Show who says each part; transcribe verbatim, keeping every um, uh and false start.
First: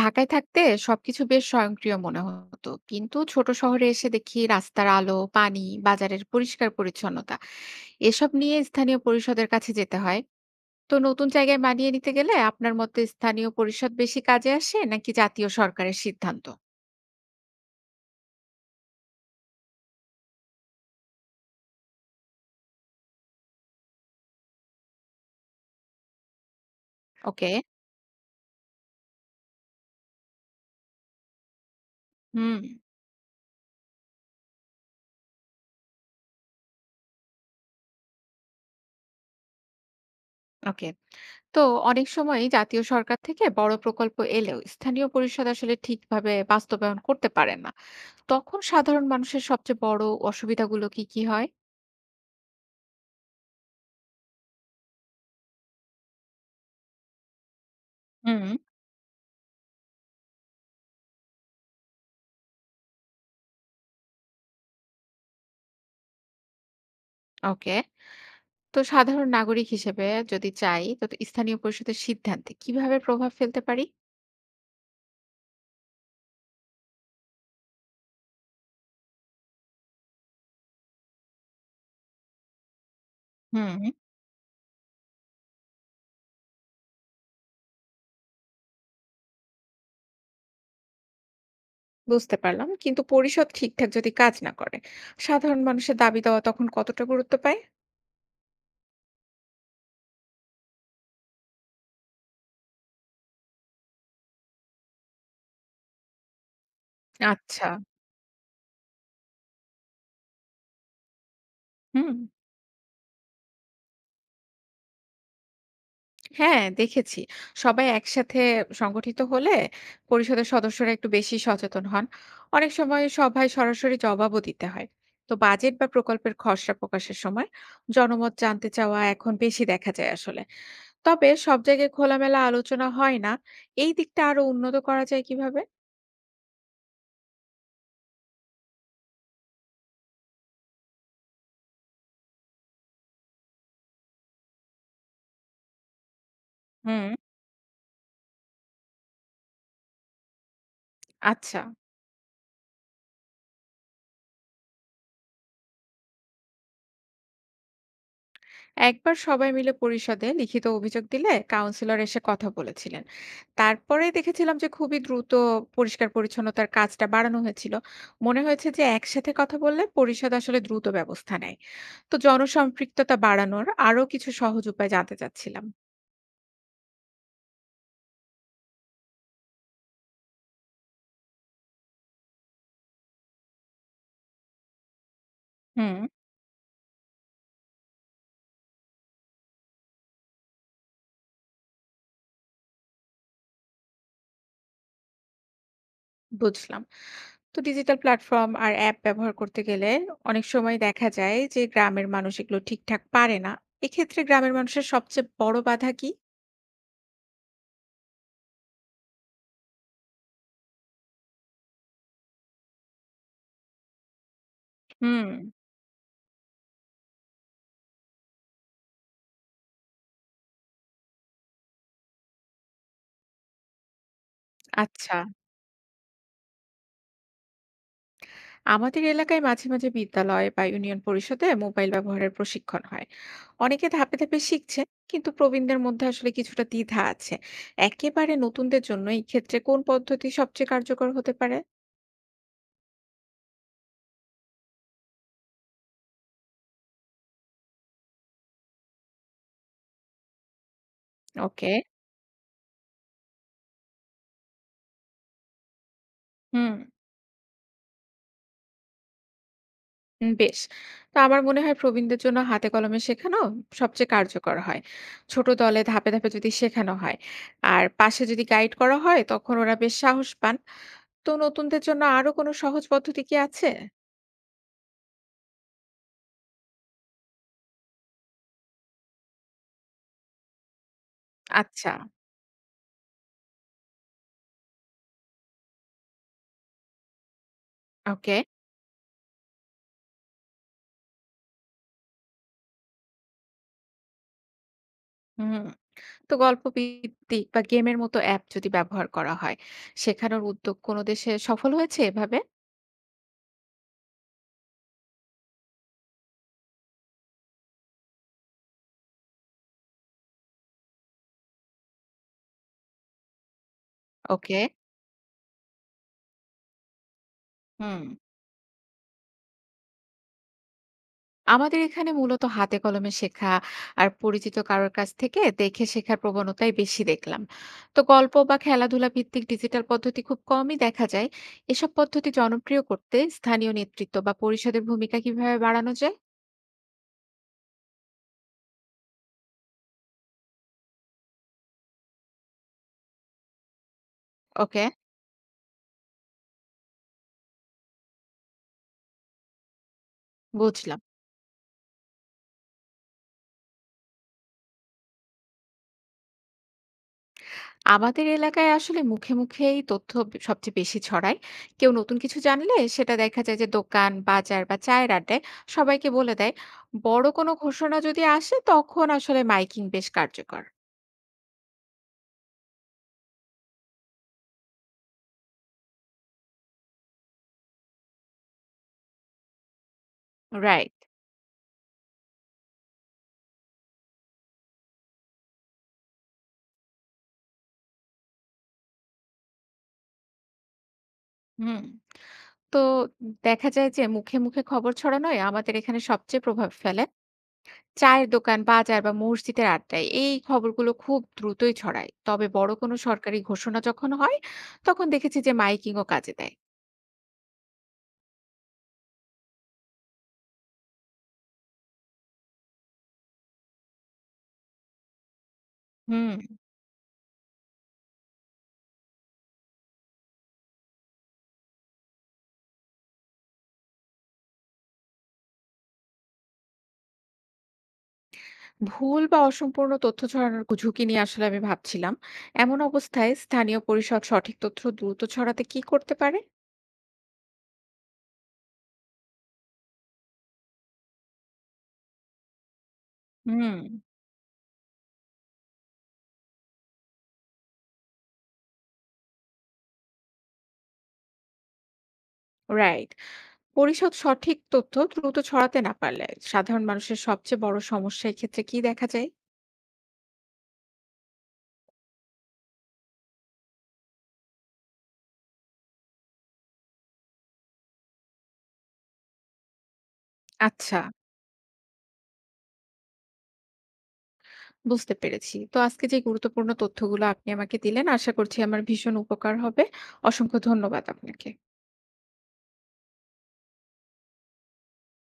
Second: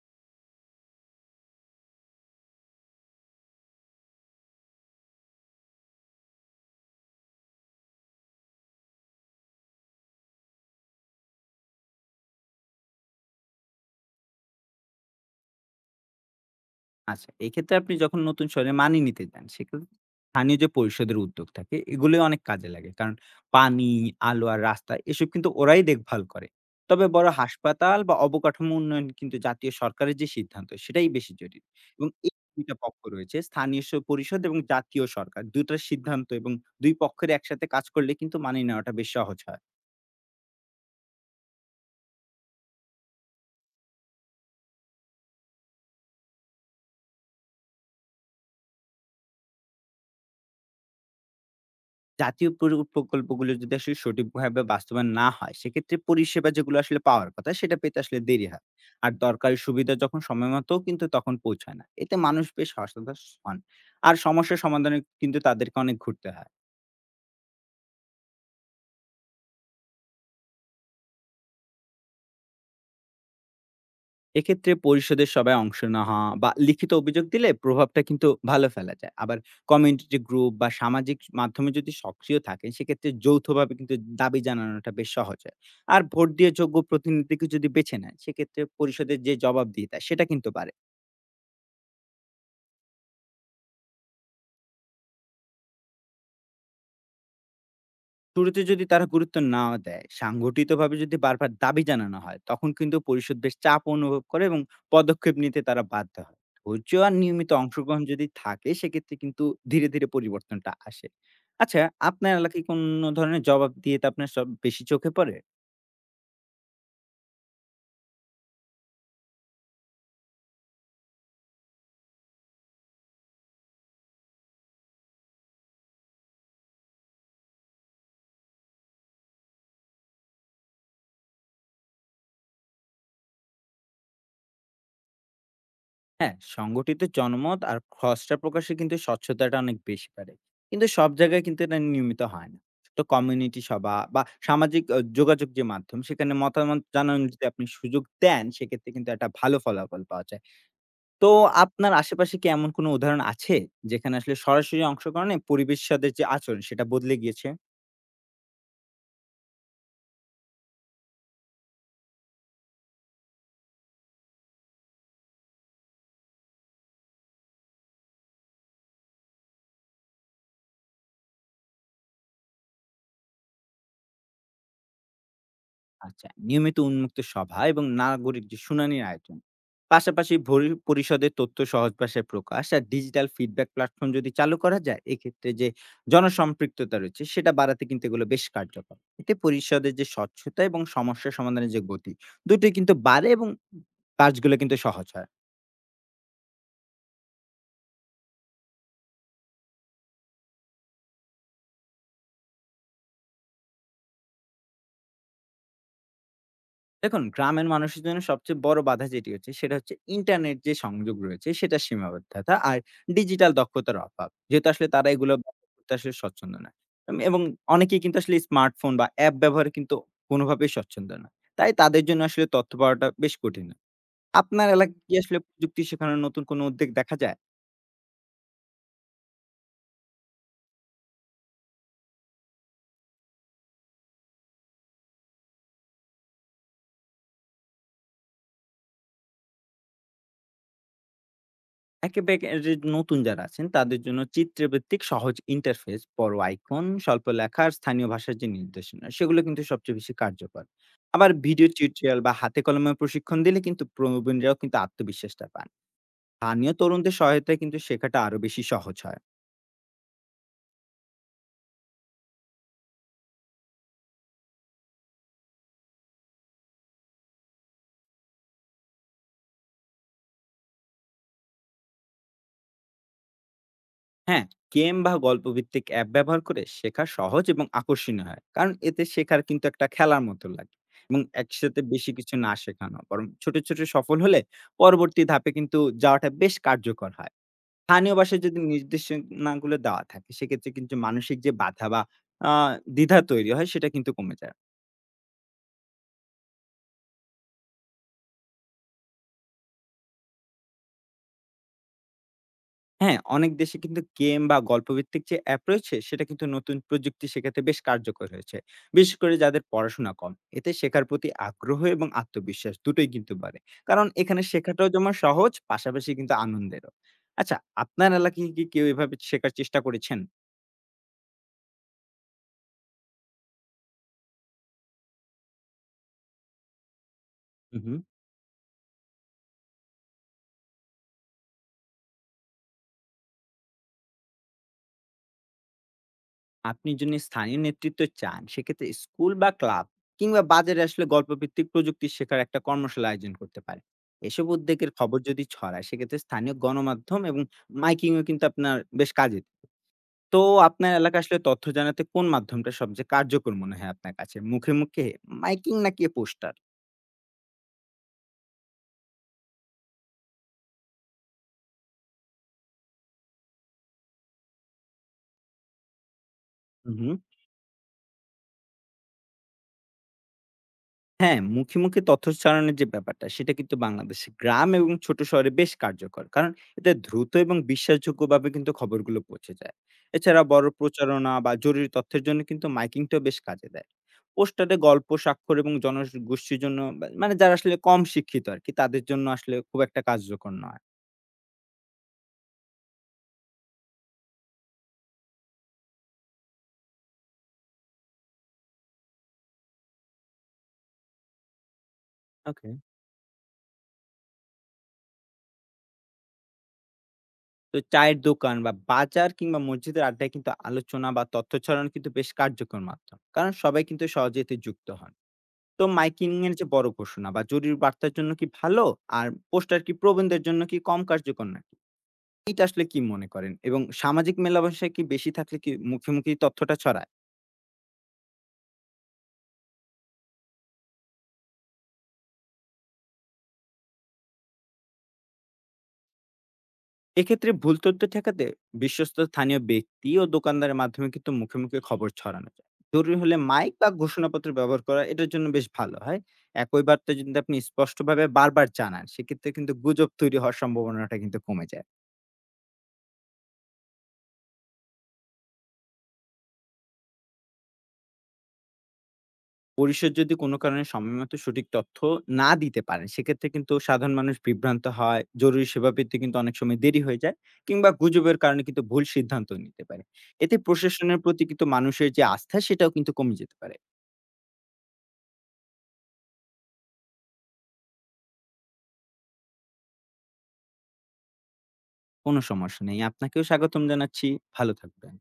Speaker 1: ঢাকায় থাকতে সবকিছু বেশ স্বয়ংক্রিয় মনে হতো, কিন্তু ছোট শহরে এসে দেখি রাস্তার আলো, পানি, বাজারের পরিষ্কার পরিচ্ছন্নতা এসব নিয়ে স্থানীয় পরিষদের কাছে যেতে হয়। তো নতুন জায়গায় মানিয়ে নিতে গেলে আপনার মতে স্থানীয় পরিষদ বেশি কাজে আসে নাকি জাতীয় সরকারের সিদ্ধান্ত?
Speaker 2: আচ্ছা, এক্ষেত্রে আপনি যখন নতুন শহরে মানিয়ে নিতে যান, সেক্ষেত্রে স্থানীয় যে পরিষদের উদ্যোগ থাকে, এগুলো অনেক কাজে লাগে। কারণ পানি, আলো আর রাস্তা এসব কিন্তু ওরাই দেখভাল করে। তবে বড়
Speaker 1: ওকে।
Speaker 2: হাসপাতাল বা অবকাঠামো উন্নয়ন কিন্তু জাতীয় সরকারের যে সিদ্ধান্ত, সেটাই বেশি জটিল। এবং এই
Speaker 1: হুম।
Speaker 2: দুই টা পক্ষ রয়েছে, স্থানীয় স পরিষদ এবং জাতীয় সরকার। দুই টার সিদ্ধান্ত এবং দুই পক্ষের একসাথে কাজ করলে কিন্তু মানিয়ে নেওয়াটা বেশ সহজ হয়।
Speaker 1: ওকে। তো অনেক সময় জাতীয় সরকার থেকে বড় প্রকল্প এলেও স্থানীয় পরিষদ আসলে ঠিকভাবে বাস্তবায়ন করতে পারে না। তখন সাধারণ মানুষের সবচেয়ে বড় অসুবিধাগুলো কি কি হয়?
Speaker 2: জাতীয় পুরু প্রকল্পগুলো যদি আসলে সঠিকভাবে বাস্তবায়ন না হয়, সেক্ষেত্রে পরিষেবা যেগুলো আসলে পাওয়ার কথা সেটা পেতে আসলে
Speaker 1: হুম।
Speaker 2: দেরি হয়। আর দরকারি সুবিধা যখন সময়মতো কিন্তু তখন পৌঁছায় না। এতে মানুষ বেশ হতাশ হন। আর সমস্যার সমাধানে কিন্তু তাদেরকে অনেক ঘুরতে হয়।
Speaker 1: ওকে। তো সাধারণ নাগরিক হিসেবে যদি চাই তো স্থানীয় পরিষদের সিদ্ধান্তে কিভাবে প্রভাব ফেলতে পারি?
Speaker 2: এক্ষেত্রে পরিষদের সবাই অংশ নেওয়া বা লিখিত অভিযোগ দিলে প্রভাবটা কিন্তু ভালো ফেলা যায়। আবার কমিউনিটি গ্রুপ বা সামাজিক মাধ্যমে যদি সক্রিয় থাকেন, সেক্ষেত্রে যৌথভাবে
Speaker 1: হুম।
Speaker 2: কিন্তু দাবি জানানোটা বেশ সহজ হয়। আর ভোট দিয়ে যোগ্য প্রতিনিধিকে যদি বেছে নেন, সেক্ষেত্রে পরিষদের যে জবাবদিহিতা সেটা কিন্তু বাড়ে।
Speaker 1: বুঝতে পারলাম, কিন্তু পরিষদ ঠিকঠাক যদি কাজ না করে সাধারণ মানুষের দাবি দেওয়া তখন কতটা গুরুত্ব পায়?
Speaker 2: শুরুতে যদি তারা গুরুত্ব না দেয়, সাংগঠিতভাবে যদি বারবার দাবি জানানো হয়, তখন কিন্তু পরিষদ বেশ চাপ অনুভব করে এবং পদক্ষেপ নিতে তারা বাধ্য হয়। ধৈর্য আর নিয়মিত
Speaker 1: আচ্ছা।
Speaker 2: অংশগ্রহণ যদি থাকে, সেক্ষেত্রে কিন্তু ধীরে, ধীরে পরিবর্তনটা আসে। আচ্ছা,
Speaker 1: হুম।
Speaker 2: আপনার এলাকায় কোন ধরনের জবাব দিয়ে তা আপনার সব বেশি চোখে পড়ে?
Speaker 1: হ্যাঁ দেখেছি, সবাই একসাথে সংগঠিত হলে পরিষদের সদস্যরা একটু বেশি সচেতন হন। অনেক সময় সভায় সরাসরি জবাবও দিতে হয়। তো বাজেট বা প্রকল্পের খসড়া প্রকাশের সময় জনমত জানতে চাওয়া এখন বেশি দেখা যায় আসলে। তবে সব জায়গায় খোলামেলা আলোচনা হয় না। এই দিকটা আরো উন্নত করা যায় কিভাবে?
Speaker 2: হ্যাঁ, সংগঠিত জনমত আর খসড়া প্রকাশে কিন্তু স্বচ্ছতাটা অনেক বেশি পারে। কিন্তু সব জায়গায় কিন্তু এটা নিয়মিত হয় না। তো কমিউনিটি সভা বা সামাজিক আ যোগাযোগ যে মাধ্যম সেখানে মতামত
Speaker 1: হুম।
Speaker 2: জানানোর যদি আপনি সুযোগ দেন, সেক্ষেত্রে কিন্তু একটা ভালো ফলাফল পাওয়া যায়। তো
Speaker 1: আচ্ছা।
Speaker 2: আপনার আশেপাশে কি এমন কোনো উদাহরণ আছে যেখানে আসলে সরাসরি অংশগ্রহণে পরিবেশ সাথে যে আচরণ সেটা বদলে গিয়েছে?
Speaker 1: একবার সবাই মিলে পরিষদে লিখিত অভিযোগ দিলে কাউন্সিলর এসে কথা বলেছিলেন। তারপরে দেখেছিলাম যে খুবই দ্রুত পরিষ্কার পরিচ্ছন্নতার কাজটা বাড়ানো হয়েছিল। মনে হয়েছে যে একসাথে কথা বললে পরিষদ আসলে দ্রুত ব্যবস্থা নেয়। তো জনসম্পৃক্ততা বাড়ানোর আরো কিছু সহজ উপায় জানতে চাচ্ছিলাম।
Speaker 2: আচ্ছা, নিয়মিত উন্মুক্ত সভা এবং নাগরিক যে শুনানির আয়োজন, পাশাপাশি ভরি- পরিষদের তথ্য সহজ ভাষায় প্রকাশ আর ডিজিটাল ফিডব্যাক প্ল্যাটফর্ম যদি চালু করা যায়, এক্ষেত্রে যে
Speaker 1: হুম।
Speaker 2: জনসম্পৃক্ততা রয়েছে সেটা বাড়াতে কিন্তু এগুলো বেশ কার্যকর। এতে পরিষদের যে স্বচ্ছতা এবং সমস্যা সমাধানের যে গতি, দুটোই কিন্তু বাড়ে এবং কাজগুলো কিন্তু সহজ হয়।
Speaker 1: বুঝলাম। তো ডিজিটাল প্ল্যাটফর্ম আর অ্যাপ ব্যবহার করতে গেলে অনেক সময় দেখা যায় যে গ্রামের মানুষ এগুলো ঠিকঠাক পারে না। এক্ষেত্রে গ্রামের মানুষের সবচেয়ে বড় বাধা কি?
Speaker 2: দেখুন, গ্রামের মানুষের জন্য সবচেয়ে বড় বাধা যেটি হচ্ছে, সেটা হচ্ছে ইন্টারনেট যে সংযোগ রয়েছে, সেটার সীমাবদ্ধতা আর ডিজিটাল দক্ষতার অভাব। যেহেতু আসলে তারা
Speaker 1: হুম।
Speaker 2: এগুলো ব্যবহার করতে আসলে স্বচ্ছন্দ নয়। উম এবং অনেকেই কিন্তু আসলে স্মার্টফোন বা অ্যাপ ব্যবহারে কিন্তু কোনোভাবেই স্বচ্ছন্দ নয়। তাই তাদের জন্য আসলে তথ্য পাওয়াটা বেশ কঠিন। আপনার এলাকায় কি
Speaker 1: আচ্ছা।
Speaker 2: আসলে প্রযুক্তি শেখানোর নতুন কোনো উদ্যোগ দেখা যায়?
Speaker 1: আমাদের এলাকায় মাঝে মাঝে বিদ্যালয় বা ইউনিয়ন পরিষদে মোবাইল ব্যবহারের প্রশিক্ষণ হয়। অনেকে ধাপে ধাপে শিখছে, কিন্তু প্রবীণদের মধ্যে আসলে কিছুটা দ্বিধা আছে। একেবারে নতুনদের জন্য এই ক্ষেত্রে কোন পদ্ধতি সবচেয়ে কার্যকর হতে পারে?
Speaker 2: একেবারে নতুন যারা আছেন তাদের জন্য চিত্রভিত্তিক সহজ ইন্টারফেস, বড় আইকন, স্বল্প লেখা আর স্থানীয় ভাষার যে নির্দেশনা, সেগুলো কিন্তু সবচেয়ে বেশি কার্যকর। আবার ভিডিও
Speaker 1: ওকে।
Speaker 2: টিউটোরিয়াল বা হাতে কলমে প্রশিক্ষণ দিলে কিন্তু প্রবীণরাও কিন্তু আত্মবিশ্বাসটা পান।
Speaker 1: হুম।
Speaker 2: স্থানীয় তরুণদের সহায়তায় কিন্তু শেখাটা আরো বেশি সহজ হয়।
Speaker 1: উম বেশ। তো আমার মনে হয় প্রবীণদের জন্য হাতে কলমে শেখানো সবচেয়ে কার্যকর হয়। ছোট দলে ধাপে, ধাপে যদি শেখানো হয় আর পাশে যদি গাইড করা হয় তখন ওরা বেশ সাহস পান। তো নতুনদের জন্য আরো কোনো সহজ পদ্ধতি কি আছে?
Speaker 2: হ্যাঁ, গেম বা গল্পভিত্তিক অ্যাপ ব্যবহার করে শেখা সহজ এবং আকর্ষণীয় হয়, কারণ এতে শেখার কিন্তু একটা খেলার মতো লাগে। এবং একসাথে
Speaker 1: আচ্ছা।
Speaker 2: বেশি কিছু না শেখানো বরং ছোট ছোট সফল হলে পরবর্তী ধাপে কিন্তু যাওয়াটা বেশ কার্যকর হয়। স্থানীয়
Speaker 1: ওকে।
Speaker 2: ভাষায় যদি নির্দেশনাগুলো দেওয়া থাকে, সেক্ষেত্রে কিন্তু মানসিক যে বাধা বা আহ, দ্বিধা তৈরি হয় সেটা কিন্তু কমে যায়।
Speaker 1: হুম। তো গল্প ভিত্তিক বা গেমের মতো অ্যাপ যদি ব্যবহার করা হয়, শেখানোর উদ্যোগ কোনো দেশে সফল হয়েছে এভাবে?
Speaker 2: হ্যাঁ, অনেক দেশে কিন্তু গেম বা গল্পভিত্তিক যে অ্যাপ রয়েছে, সেটা কিন্তু নতুন প্রযুক্তি শেখাতে বেশ কার্যকর হয়েছে। বিশেষ করে যাদের পড়াশোনা কম। এতে শেখার প্রতি আগ্রহ এবং আত্মবিশ্বাস দুটোই কিন্তু বাড়ে। কারণ এখানে
Speaker 1: ওকে।
Speaker 2: শেখাটাও যেমন সহজ, পাশাপাশি কিন্তু আনন্দেরও। আচ্ছা,
Speaker 1: হুম।
Speaker 2: আপনার এলাকায় কি কেউ এভাবে শেখার চেষ্টা করেছেন?
Speaker 1: আমাদের এখানে মূলত হাতে কলমে শেখা আর পরিচিত কারোর কাছ থেকে দেখে শেখার প্রবণতাই বেশি দেখলাম।
Speaker 2: হুম, হুম।
Speaker 1: তো গল্প বা খেলাধুলা ভিত্তিক ডিজিটাল পদ্ধতি খুব কমই দেখা যায়। এসব পদ্ধতি জনপ্রিয় করতে স্থানীয় নেতৃত্ব বা পরিষদের ভূমিকা কিভাবে বাড়ানো যায়?
Speaker 2: আপনি যদি স্থানীয় নেতৃত্ব চান, সেক্ষেত্রে স্কুল বা ক্লাব কিংবা বাজারে আসলে গল্পভিত্তিক প্রযুক্তি শেখার একটা কর্মশালা আয়োজন করতে পারে। এসব
Speaker 1: ওকে।
Speaker 2: উদ্যোগের খবর যদি ছড়ায়, সেক্ষেত্রে স্থানীয় গণমাধ্যম এবং মাইকিংও কিন্তু আপনার বেশ কাজে দেবে। তো আপনার
Speaker 1: বুঝলাম।
Speaker 2: এলাকা আসলে তথ্য জানাতে কোন মাধ্যমটা সবচেয়ে কার্যকর মনে হয় আপনার কাছে? মুখে মুখে, মাইকিং, নাকি পোস্টার?
Speaker 1: আমাদের এলাকায় আসলে মুখে মুখেই তথ্য ব- সবচেয়ে বেশি ছড়ায়। কেউ নতুন কিছু জানলে সেটা দেখা যায় যে দোকান, বাজার বা চায়ের আড্ডায় সবাইকে বলে দেয়।
Speaker 2: হুম।
Speaker 1: বড় কোনো ঘোষণা যদি আসে তখন আসলে মাইকিং বেশ কার্যকর।
Speaker 2: হ্যাঁ, মুখে, মুখে তথ্য ছড়ানোর যে ব্যাপারটা, সেটা কিন্তু বাংলাদেশে গ্রাম এবং ছোট শহরে বেশ কার্যকর। কারণ এতে দ্রুত এবং বিশ্বাসযোগ্যভাবে কিন্তু খবরগুলো পৌঁছে যায়। এছাড়া বড়
Speaker 1: রাইট।
Speaker 2: প্রচারণা বা জরুরি তথ্যের জন্য কিন্তু মাইকিংটাও বেশ কাজে দেয়। পোস্টারে গল্প, স্বাক্ষর এবং জনগোষ্ঠীর জন্য বা মানে যারা আসলে কম শিক্ষিত আরকি, তাদের জন্য আসলে খুব একটা কার্যকর নয়।
Speaker 1: হুম। তো দেখা যায় যে মুখে, মুখে খবর ছড়ানোয় আমাদের এখানে সবচেয়ে প্রভাব ফেলে। চায়ের দোকান, বাজার বা মসজিদের আড্ডায় এই খবরগুলো খুব দ্রুতই ছড়ায়। তবে
Speaker 2: ওকে।
Speaker 1: বড় কোনো সরকারি ঘোষণা যখন হয়, তখন দেখেছি যে মাইকিংও কাজে দেয়।
Speaker 2: তো চায়ের দোকান বা বাজার কিংবা মসজিদের আড্ডায় কিন্তু আলোচনা বা তথ্য ছড়ানো কিন্তু বেশ কার্যকর মাধ্যম। কারণ সবাই কিন্তু সহজে এতে যুক্ত হন। তো মাইকিং
Speaker 1: হুম।
Speaker 2: এর যে বড় ঘোষণা বা জরুরি বার্তার জন্য কি ভালো, আর পোস্টার কি প্রবন্ধের জন্য কি কম কার্যকর নাকি, এটা আসলে কি মনে করেন? এবং সামাজিক মেলামেশায় কি বেশি থাকলে কি মুখে মুখে তথ্যটা ছড়ায়?
Speaker 1: ভুল বা অসম্পূর্ণ তথ্য ছড়ানোর ঝুঁকি নিয়ে আসলে আমি ভাবছিলাম। এমন অবস্থায় স্থানীয় পরিষদ সঠিক তথ্য দ্রুত ছড়াতে কি করতে পারে?
Speaker 2: এক্ষেত্রে ভুল তথ্য ঠেকাতে বিশ্বস্ত স্থানীয় ব্যক্তি ও দোকানদারের মাধ্যমে কিন্তু মুখে মুখে খবর ছড়ানো যায়। জরুরি হলে মাইক
Speaker 1: হুম।
Speaker 2: বা ঘোষণাপত্র ব্যবহার করা এটার জন্য বেশ ভালো হয়। একই বার্তা যদি আপনি স্পষ্টভাবে বারবার জানান, সেক্ষেত্রে কিন্তু গুজব তৈরি হওয়ার সম্ভাবনাটা কিন্তু কমে যায়।
Speaker 1: রাইট। পরিষদ সঠিক তথ্য দ্রুত ছড়াতে না পারলে সাধারণ মানুষের সবচেয়ে বড় সমস্যা এক্ষেত্রে কি দেখা যায়?
Speaker 2: পরিষদ যদি কোনো কারণে সময়মতো সঠিক তথ্য না দিতে পারেন, সেক্ষেত্রে কিন্তু সাধারণ মানুষ বিভ্রান্ত হয়, জরুরি সেবা পেতে কিন্তু অনেক সময় দেরি হয়ে যায়, কিংবা গুজবের কারণে কিন্তু ভুল সিদ্ধান্ত নিতে পারে। এতে
Speaker 1: আচ্ছা,
Speaker 2: প্রশাসনের প্রতি কিন্তু মানুষের যে আস্থা, সেটাও কিন্তু কমে যেতে পারে।
Speaker 1: বুঝতে পেরেছি। তো আজকে যে গুরুত্বপূর্ণ তথ্যগুলো আপনি আমাকে দিলেন আশা করছি আমার ভীষণ উপকার হবে। অসংখ্য ধন্যবাদ আপনাকে।
Speaker 2: কোনো সমস্যা নেই। আপনাকেও স্বাগতম জানাচ্ছি। ভালো থাকবেন।